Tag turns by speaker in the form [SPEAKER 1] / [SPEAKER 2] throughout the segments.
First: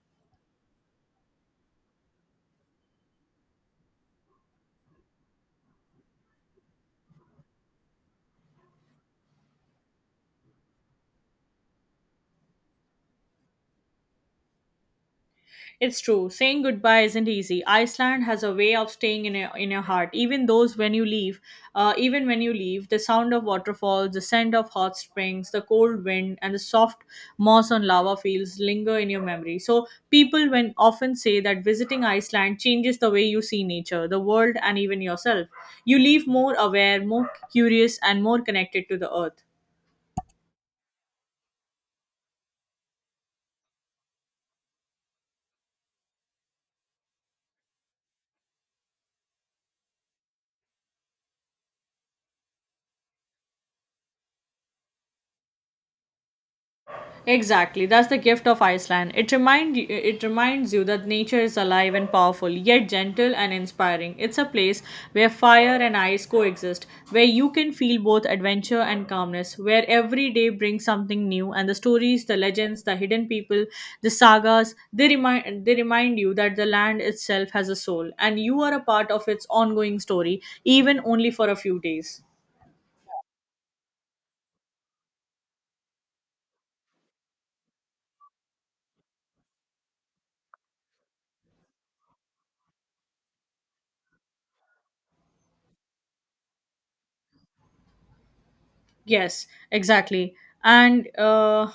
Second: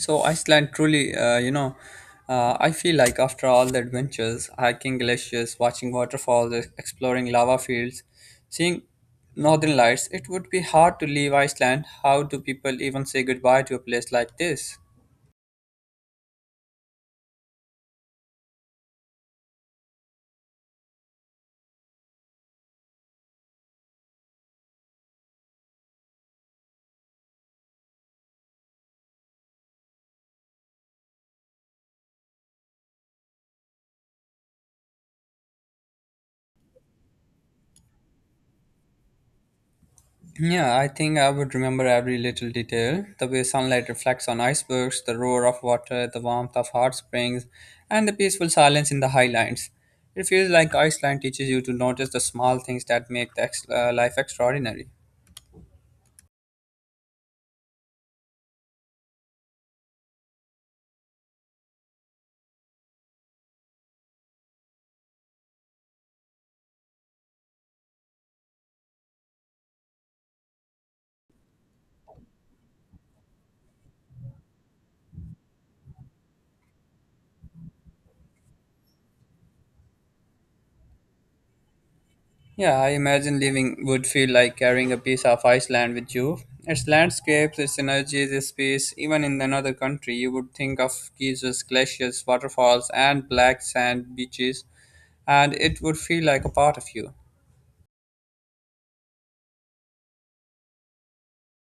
[SPEAKER 1] So Iceland truly, I feel like after all the adventures, hiking glaciers, watching waterfalls, exploring lava fields, seeing northern lights, it would be hard to leave Iceland. How do people even say goodbye to a place like this?
[SPEAKER 2] It's true. Saying goodbye isn't easy. Iceland has a way of staying in your heart. Even when you leave, the sound of waterfalls, the scent of hot springs, the cold wind, and the soft moss on lava fields linger in your memory. So people when often say that visiting Iceland changes the way you see nature, the world, and even yourself. You leave more aware, more curious, and more connected to the earth.
[SPEAKER 1] Yeah, I think I would remember every little detail. The way sunlight reflects on icebergs, the roar of water, the warmth of hot springs, and the peaceful silence in the highlands. It feels like Iceland teaches you to notice the small things that make life extraordinary.
[SPEAKER 2] Exactly. That's the gift of Iceland. It reminds you that nature is alive and powerful, yet gentle and inspiring. It's a place where fire and ice coexist, where you can feel both adventure and calmness, where every day brings something new and the stories, the legends, the hidden people, the sagas, they remind you that the land itself has a soul and you are a part of its ongoing story, even only for a few days.
[SPEAKER 1] Yeah, I imagine living would feel like carrying a piece of Iceland with you. Its landscapes, its energies, its peace. Even in another country, you would think of geysers, glaciers, waterfalls, and black sand beaches, and it would feel like a part of you.
[SPEAKER 2] Yes, exactly. And uh,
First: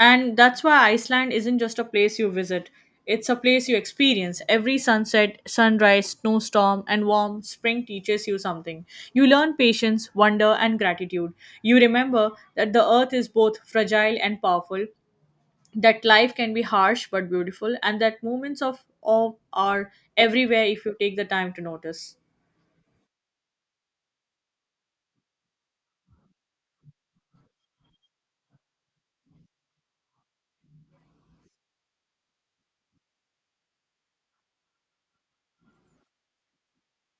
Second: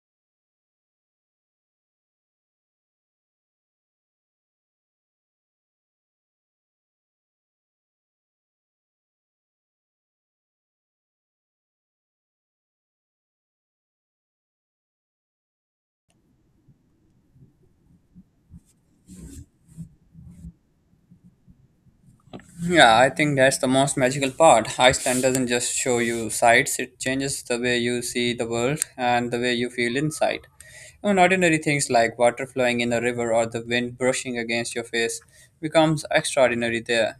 [SPEAKER 2] and that's why Iceland isn't just a place you visit. It's a place you experience. Every sunset, sunrise, snowstorm, and warm spring teaches you something. You learn patience, wonder, and gratitude. You remember that the earth is both fragile and powerful, that life can be harsh but beautiful, and that moments of awe are everywhere if you take the time to notice.
[SPEAKER 1] Yeah, I think that's the most magical part. Iceland doesn't just show you sights, it changes the way you see the world and the way you feel inside. Even ordinary things like water flowing in a river or the wind brushing against your face becomes extraordinary there.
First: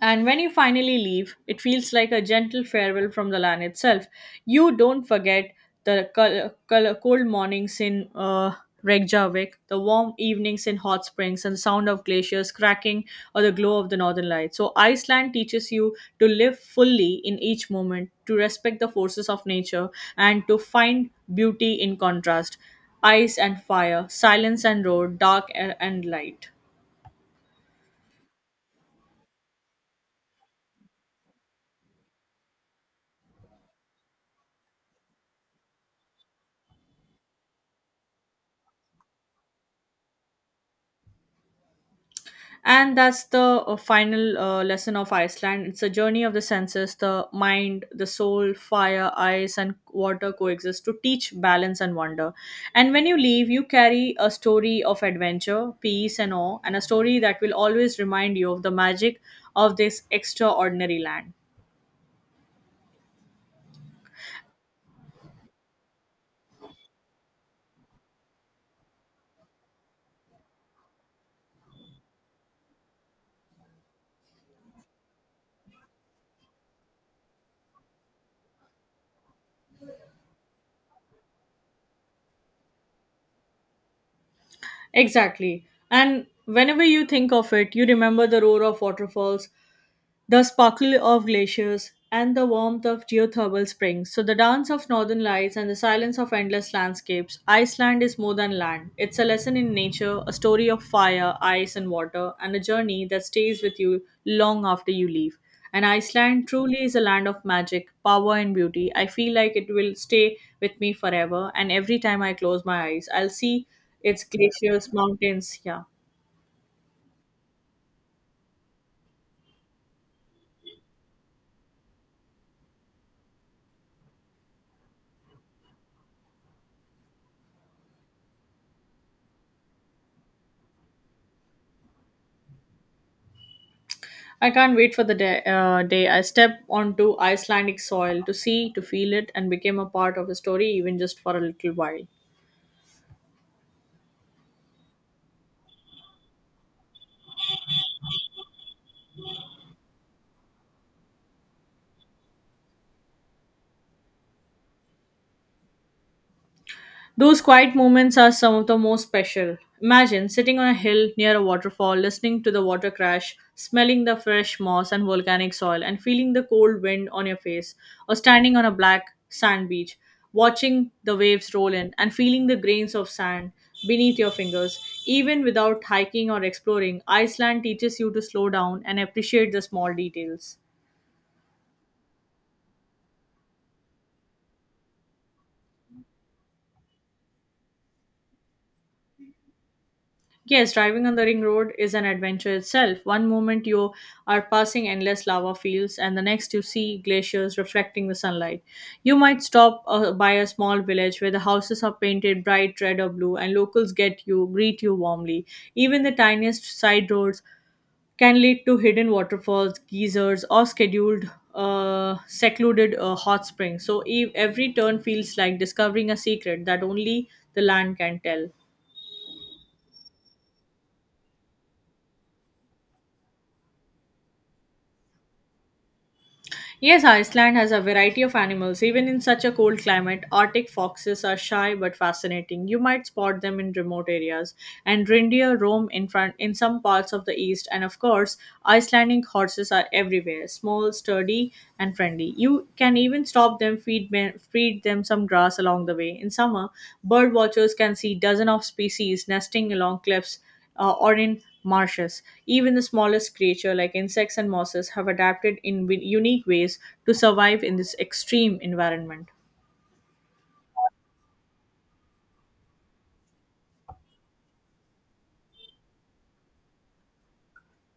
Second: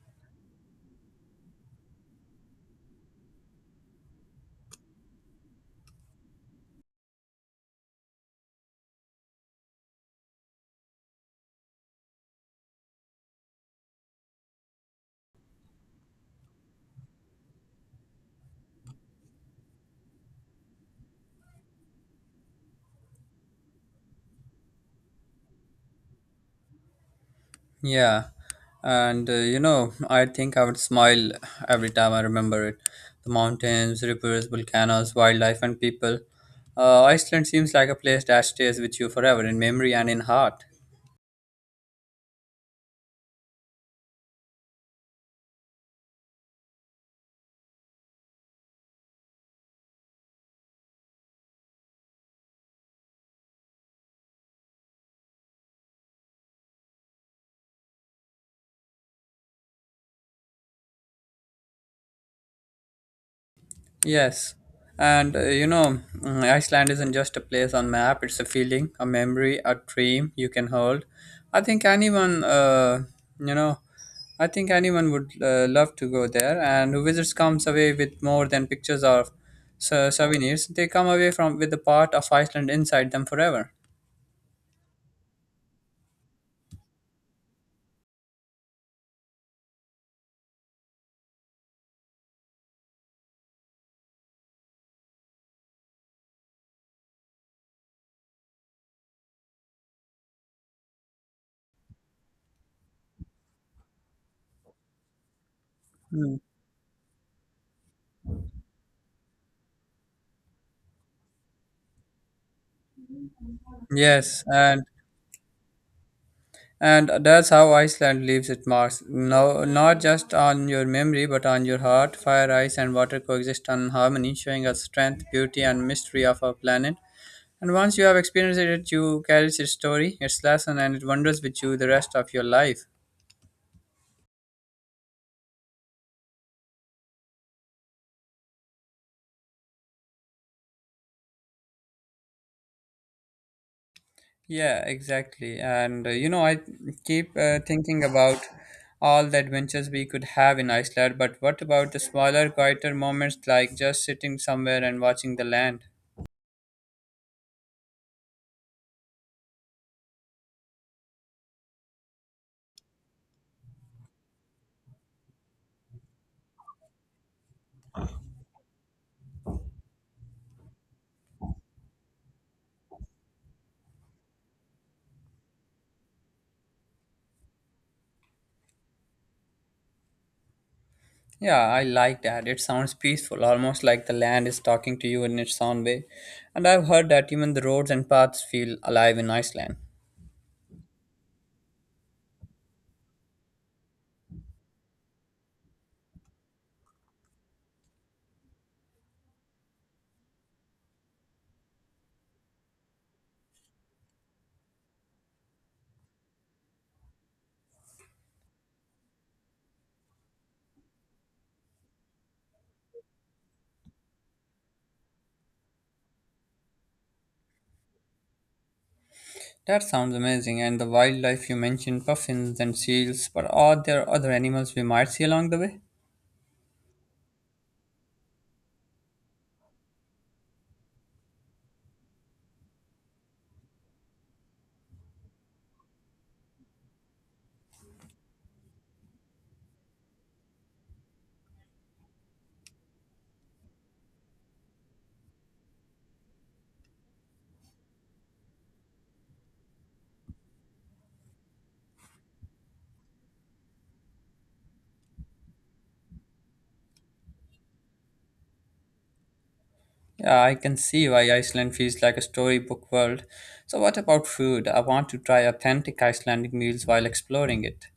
[SPEAKER 2] And when you finally leave, it feels like a gentle farewell from the land itself. You don't forget the cold mornings in Reykjavik, the warm evenings in hot springs, and the sound of glaciers cracking or the glow of the northern lights. So, Iceland teaches you to live fully in each moment, to respect the forces of nature, and to find beauty in contrast, ice and fire, silence and road, dark and light.
[SPEAKER 1] Yeah, and I think I would smile every time I remember it. The mountains, rivers, volcanoes, wildlife, and people. Iceland seems like a place that stays with you forever in memory and in heart.
[SPEAKER 2] And that's the final lesson of Iceland. It's a journey of the senses, the mind, the soul. Fire, ice, and water coexist to teach balance and wonder, and when you leave you carry a story of adventure, peace, and awe, and a story that will always remind you of the magic of this extraordinary land.
[SPEAKER 1] Yes, and Iceland isn't just a place on map. It's a feeling, a memory, a dream you can hold. I think you know, I think anyone would love to go there. And who visits comes away with more than pictures or souvenirs. They come away from with the part of Iceland inside them forever.
[SPEAKER 2] Exactly. And whenever you think of it, you remember the roar of waterfalls, the sparkle of glaciers, and the warmth of geothermal springs. So, the dance of northern lights and the silence of endless landscapes. Iceland is more than land, it's a lesson in nature, a story of fire, ice, and water, and a journey that stays with you long after you leave. And
[SPEAKER 1] Mm.
[SPEAKER 2] Iceland truly is a land of magic, power, and beauty. I feel like it will stay with me forever, and every time I close my eyes, I'll see its
[SPEAKER 1] Yes, and
[SPEAKER 2] glaciers, mountains. Yeah.
[SPEAKER 1] And that's how Iceland leaves its marks. No, not just on your memory, but on your heart. Fire, ice, and water coexist in harmony, showing us strength, beauty, and mystery of our planet. And once you have experienced it, you carry its story, its lesson, and it wanders with you the rest of your life.
[SPEAKER 2] I can't wait for the day, day I step onto Icelandic soil to see, to feel it, and become a part of a story even just for a little while.
[SPEAKER 1] Yeah, exactly. I keep thinking about all the adventures we could have in Iceland, but what about the smaller, quieter moments like just sitting somewhere and watching the land?
[SPEAKER 2] Those quiet moments are some of the most special. Imagine sitting on a hill near a waterfall, listening to the water crash, smelling the fresh moss and volcanic soil, and feeling the cold wind on your face, or standing on a black sand beach, watching the waves roll in and feeling the grains of sand beneath your fingers. Even without hiking or exploring, Iceland teaches you to slow down and appreciate the small details.
[SPEAKER 1] Yeah, I like that. It sounds peaceful, almost like the land is talking to you in its own way. And I've heard that even the roads and paths feel alive in Iceland.
[SPEAKER 2] Yes, driving on the ring road is an adventure itself. One moment you are passing endless lava fields, and the next you see glaciers reflecting the sunlight. You might stop by a small village where the houses are painted bright red or blue, and locals get you greet you warmly. Even the tiniest side roads can lead to hidden waterfalls, geysers, or scheduled secluded hot springs. So every turn feels like discovering a secret that only the land can tell.
[SPEAKER 1] That sounds amazing. And the wildlife you mentioned, puffins and seals, but are there other animals we might see along the way?
[SPEAKER 2] Yes, Iceland has a variety of animals. Even in such a cold climate, Arctic foxes are shy but fascinating. You might spot them in remote areas, and reindeer roam in front in some parts of the east. And of course, Icelandic horses are everywhere, small, sturdy, and friendly. You can even stop them, feed them some grass along the way. In summer, bird watchers can see dozens of species nesting along cliffs or in marshes. Even the smallest creature, like insects and mosses, have adapted in unique ways to survive in this extreme environment.
[SPEAKER 1] Yeah, I can see why Iceland feels like a storybook world. So, what about food? I want to try authentic Icelandic meals while exploring it.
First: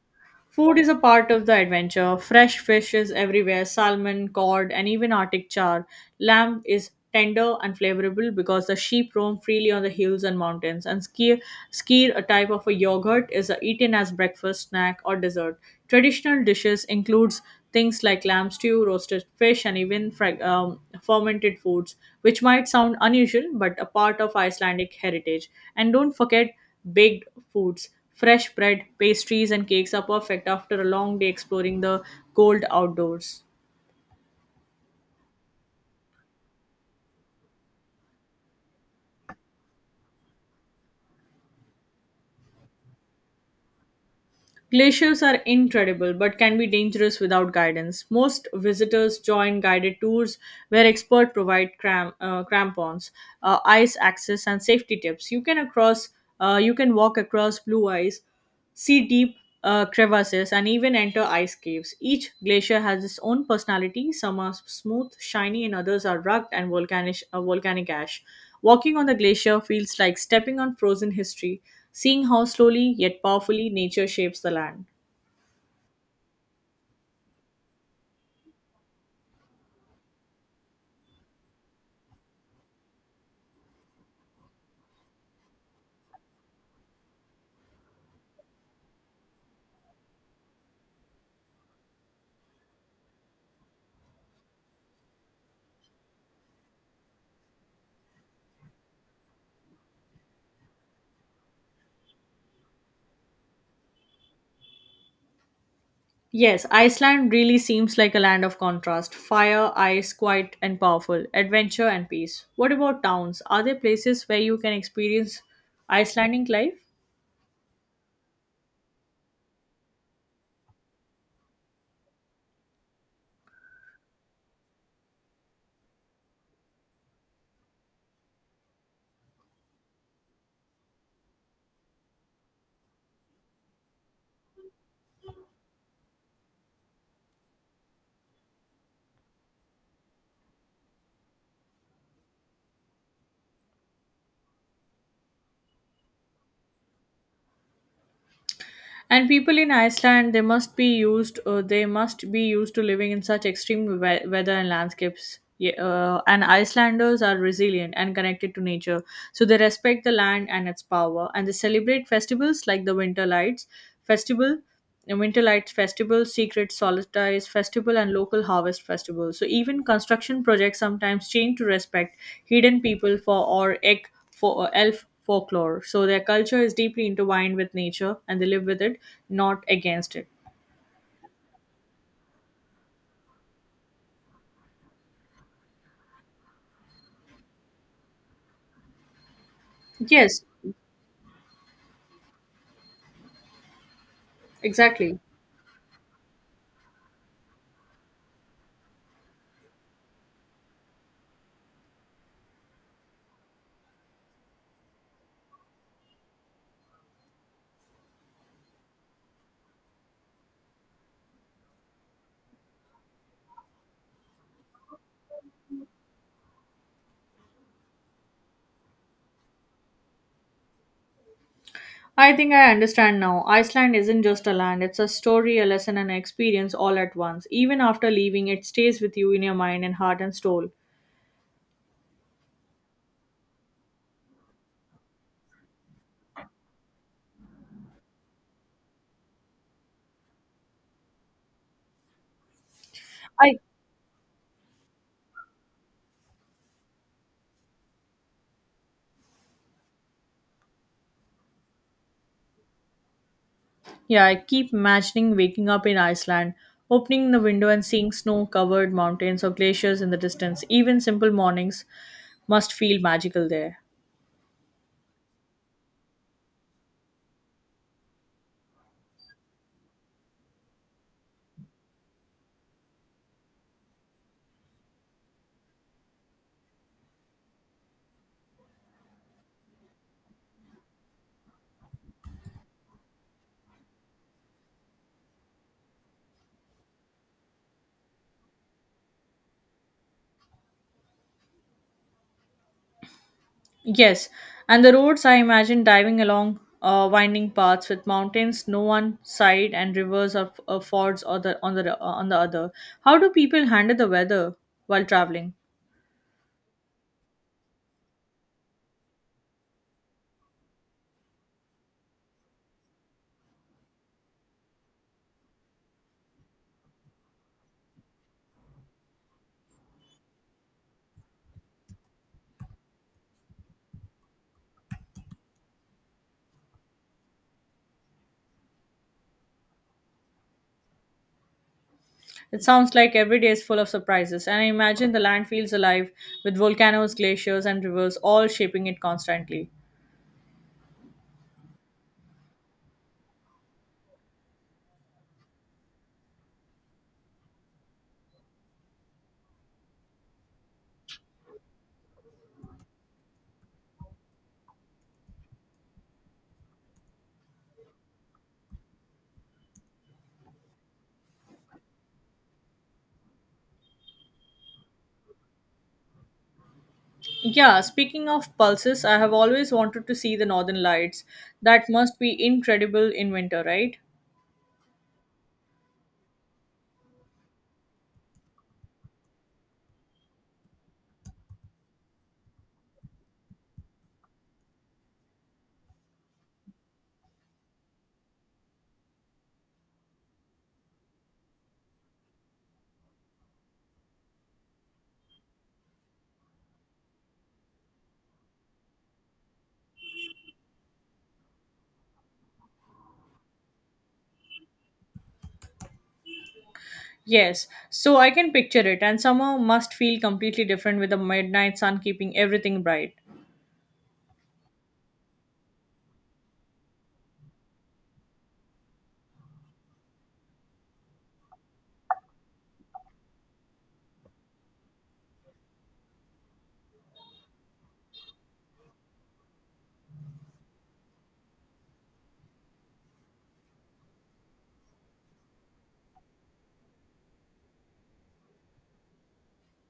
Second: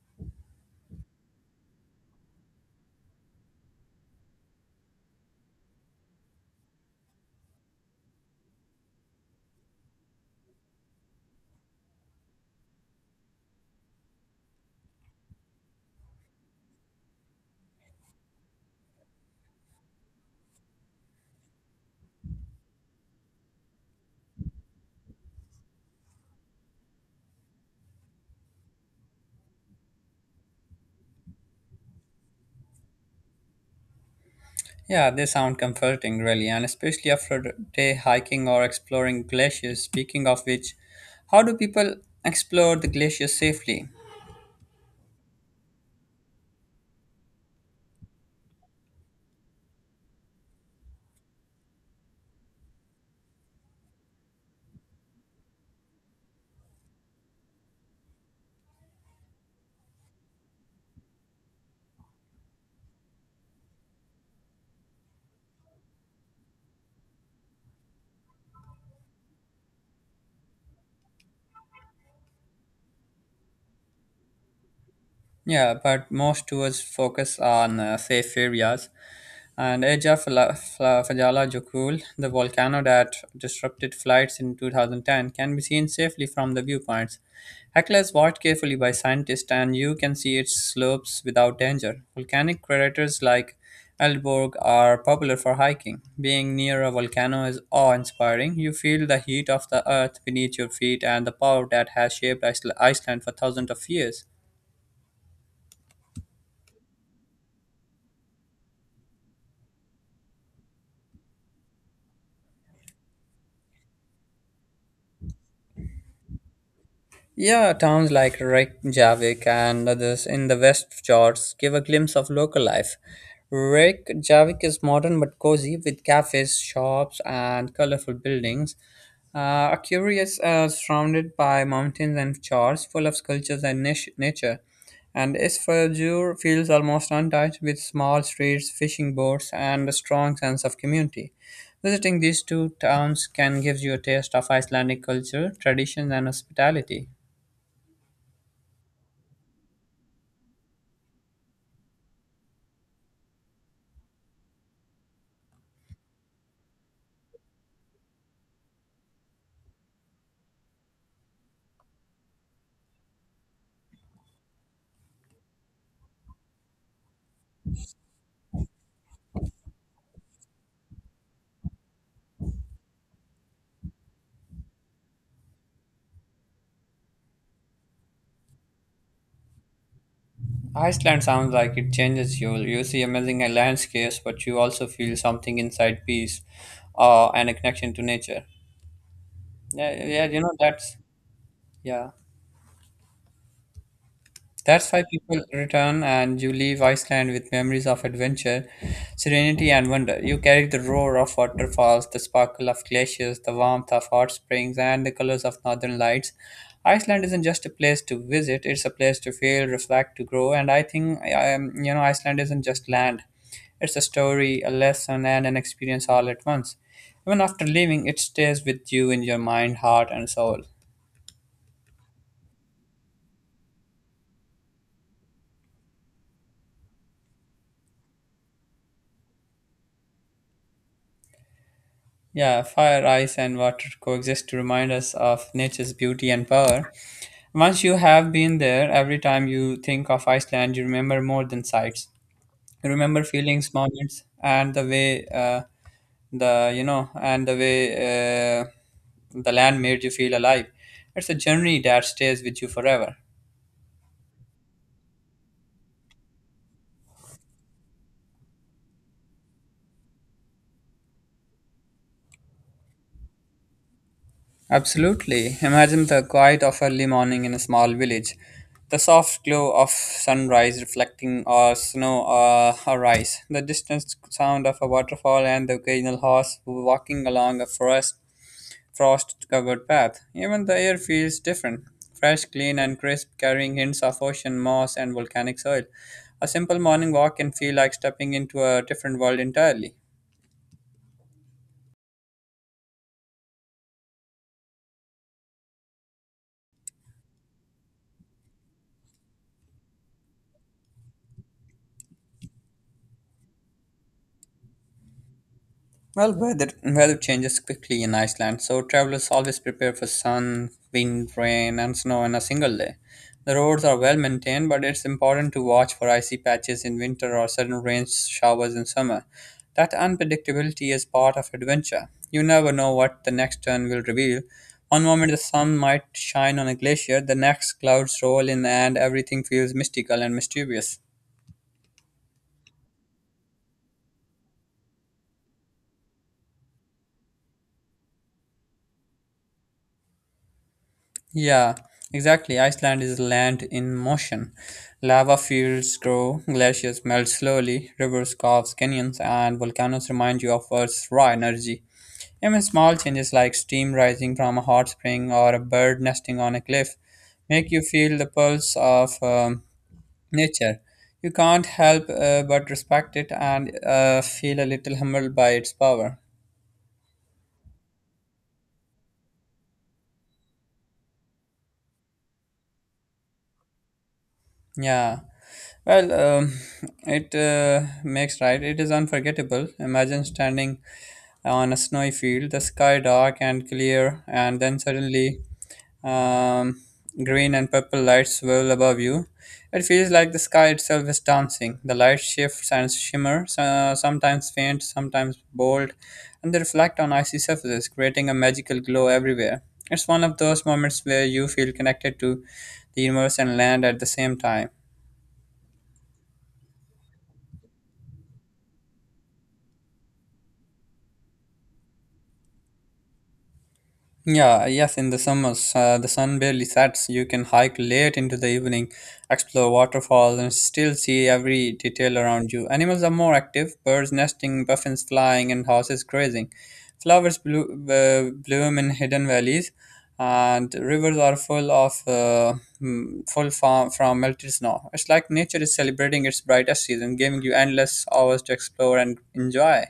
[SPEAKER 2] Food is a part of the adventure. Fresh fish is everywhere, salmon, cod, and even Arctic char. Lamb is tender and flavorable because the sheep roam freely on the hills and mountains. And skyr, a type of a yogurt, is eaten as breakfast, snack, or dessert. Traditional dishes includes things like lamb stew, roasted fish, and even fermented foods, which might sound unusual but a part of Icelandic heritage. And don't forget baked foods. Fresh bread, pastries, and cakes are perfect after a long day exploring the cold outdoors.
[SPEAKER 1] Yeah, they sound comforting, really, and especially after a day hiking or exploring glaciers. Speaking of which, how do people explore the glaciers safely?
[SPEAKER 2] Glaciers are incredible but can be dangerous without guidance. Most visitors join guided tours where experts provide crampons, ice access, and safety tips. You can walk across blue ice, see deep crevasses, and even enter ice caves. Each glacier has its own personality. Some are smooth, shiny, and others are rugged and volcanic, volcanic ash. Walking on the glacier feels like stepping on frozen history, seeing how slowly yet powerfully nature shapes the land.
[SPEAKER 1] Yeah, but most tours focus on safe areas. And Eja Fajala Jokul, the volcano that disrupted flights in 2010, can be seen safely from the viewpoints. Hecla is watched carefully by scientists, and you can see its slopes without danger. Volcanic craters like Elborg are popular for hiking. Being near a volcano is awe-inspiring. You feel the heat of the earth beneath your feet and the power that has shaped Iceland for thousands of years.
[SPEAKER 2] Yes, Iceland really seems like a land of contrast, fire, ice, quiet and powerful, adventure and peace. What about towns? Are there places where you can experience Icelandic life?
[SPEAKER 1] Yeah, towns like Reykjavik and others in the West Fjords give a glimpse of local life. Reykjavik is modern but cozy with cafes, shops, and colorful buildings. A curious surrounded by mountains and fjords full of sculptures and nature. And Isfjordur feels almost untouched with small streets, fishing boats, and a strong sense of community. Visiting these two towns can give you a taste of Icelandic culture, traditions, and hospitality.
[SPEAKER 2] And people in Iceland, they must be used to living in such extreme weather and landscapes. And Icelanders are resilient and connected to nature, so they respect the land and its power, and they celebrate festivals like the Winter Lights Festival and winter lights festival, secret solstice festival, and local harvest festival. So even construction projects sometimes change to respect hidden people for or egg for or elf folklore, so their culture is deeply intertwined with nature and they live with it, not against it.
[SPEAKER 1] Iceland sounds like it changes you. You see amazing landscapes, but you also feel something inside peace and a connection to nature. Yeah, yeah, you
[SPEAKER 2] Yes,
[SPEAKER 1] know, that's, yeah. That's why
[SPEAKER 2] exactly.
[SPEAKER 1] people return and you leave Iceland with memories of adventure, serenity, and wonder. You carry the roar of waterfalls, the sparkle of glaciers, the warmth of hot springs, and the colors of northern lights. Iceland isn't just a place to visit, it's a place to feel, reflect, to grow. And I think, Iceland isn't just land, it's a story, a lesson, and an experience all at once. Even after leaving, it stays with you in your mind, heart, and soul.
[SPEAKER 2] I think I understand now. Iceland isn't just a land, it's a story, a lesson, and an experience all at once. Even after leaving, it stays with you in your mind and heart and soul.
[SPEAKER 1] Yeah, fire, ice, and water coexist to remind us of nature's beauty and power. Once you have been there, every time you think of Iceland, you remember more than sights. You remember
[SPEAKER 2] I.
[SPEAKER 1] feelings, moments, and the way the you know, and the way uh, the land made you feel alive. It's a journey that stays with you forever.
[SPEAKER 2] Yeah, I keep imagining waking up in Iceland, opening the window and seeing snow covered mountains or glaciers in the distance. Even simple mornings must feel magical there.
[SPEAKER 1] Absolutely. Imagine the quiet of early morning in a small village, the soft glow of sunrise reflecting or snow or rice, the distant sound of a waterfall, and the occasional horse walking along a forest frost-covered path. Even the air feels different, fresh, clean, and crisp, carrying hints of ocean moss and volcanic soil. A simple morning walk can feel like stepping into a different world entirely.
[SPEAKER 2] Yes, and the roads I imagine diving along winding paths with mountains no one side and rivers or fords or the, on, the, on the other. How do people handle the weather while traveling?
[SPEAKER 1] Well, weather changes quickly in Iceland, so travelers always prepare for sun, wind, rain, and snow in a single day. The roads are well maintained, but it's important to watch for icy patches in winter or sudden rain showers in summer. That unpredictability is part of adventure. You never know what the next turn will reveal. One moment the sun might shine on a glacier, the next clouds roll in, and everything feels mystical and mysterious.
[SPEAKER 2] It sounds like every day is full of surprises, and I imagine the land feels alive with volcanoes, glaciers, and rivers all shaping it constantly.
[SPEAKER 1] Yeah, exactly. Iceland is land in motion. Lava fields grow, glaciers melt slowly, rivers carve canyons, and volcanoes remind you of Earth's raw energy. Even small changes like steam rising from a hot spring or a bird nesting on a cliff make you feel the pulse of nature. You can't help but respect it and feel a little humbled by its power.
[SPEAKER 2] Yeah, speaking of pulses, I have always wanted to see the northern lights. That must be incredible in winter, right?
[SPEAKER 1] Yeah. Well, it makes right. It is unforgettable. Imagine standing on a snowy field, the sky dark and clear, and then suddenly um, green and purple lights swirl above you. It feels like the sky itself is dancing. The light shifts and shimmers, sometimes faint, sometimes bold, and they reflect on icy surfaces, creating a magical glow everywhere. It's one of those moments where you feel connected to the universe and land at the same time.
[SPEAKER 2] Yes, so I can picture it, and summer must feel completely different with the midnight sun keeping everything bright.
[SPEAKER 1] Yeah, yes, in the summers, the sun barely sets. You can hike late into the evening, explore waterfalls, and still see every detail around you. Animals are more active, birds nesting, puffins flying, and horses grazing. Flowers bloom in hidden valleys, and rivers are full of from melted snow. It's like nature is celebrating its brightest season, giving you endless hours to explore and enjoy.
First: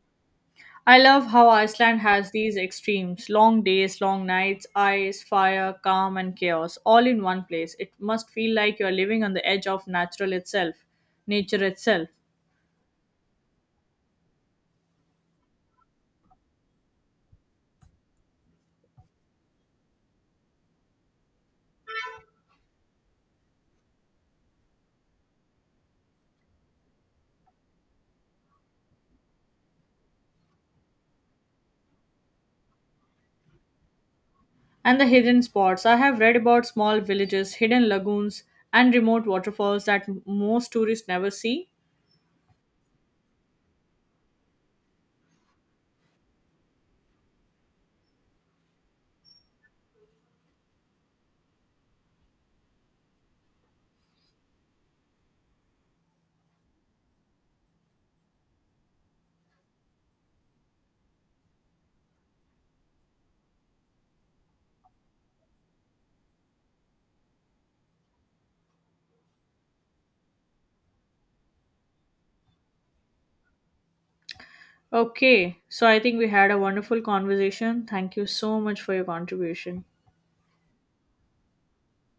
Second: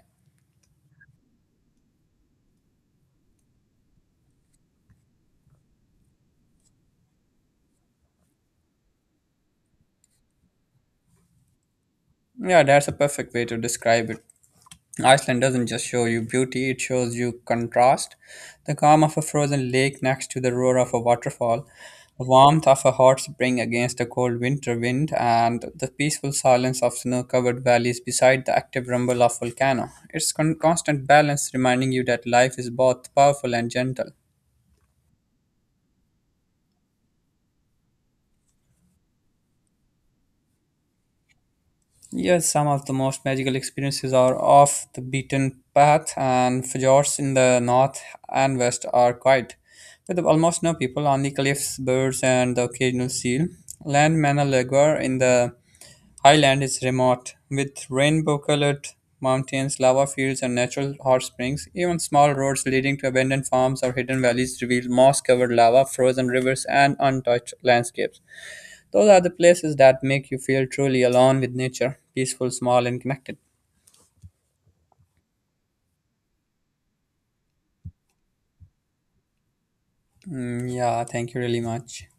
[SPEAKER 2] I love how Iceland has these extremes, long days, long nights, ice, fire, calm, and chaos all in one place. It must feel like you're living on the edge of nature itself.
[SPEAKER 1] Yeah, that's a perfect way to describe it. Iceland doesn't just show you beauty, it shows you contrast. The calm of a frozen lake next to the roar of a waterfall, the warmth of a hot spring against a cold winter wind, and the peaceful silence of snow covered valleys beside the active rumble of volcano. It's constant balance reminding you that life is both powerful and gentle.
[SPEAKER 2] And the hidden spots. I have read about small villages, hidden lagoons, and remote waterfalls that most tourists never see.
[SPEAKER 1] Yes, some of the most magical experiences are off the beaten path, and fjords in the north and west are quiet, with almost no people, only cliffs, birds, and the occasional seal. Land Manalagar in the highland is remote, with rainbow colored mountains, lava fields, and natural hot springs. Even small roads leading to abandoned farms or hidden valleys reveal moss covered lava, frozen rivers, and untouched landscapes. Those are the places that make you feel truly alone with nature, peaceful, small, and connected.
[SPEAKER 2] Okay, so I think we had a wonderful conversation. Thank you so much for your contribution.
[SPEAKER 1] Mm, yeah, thank you really much.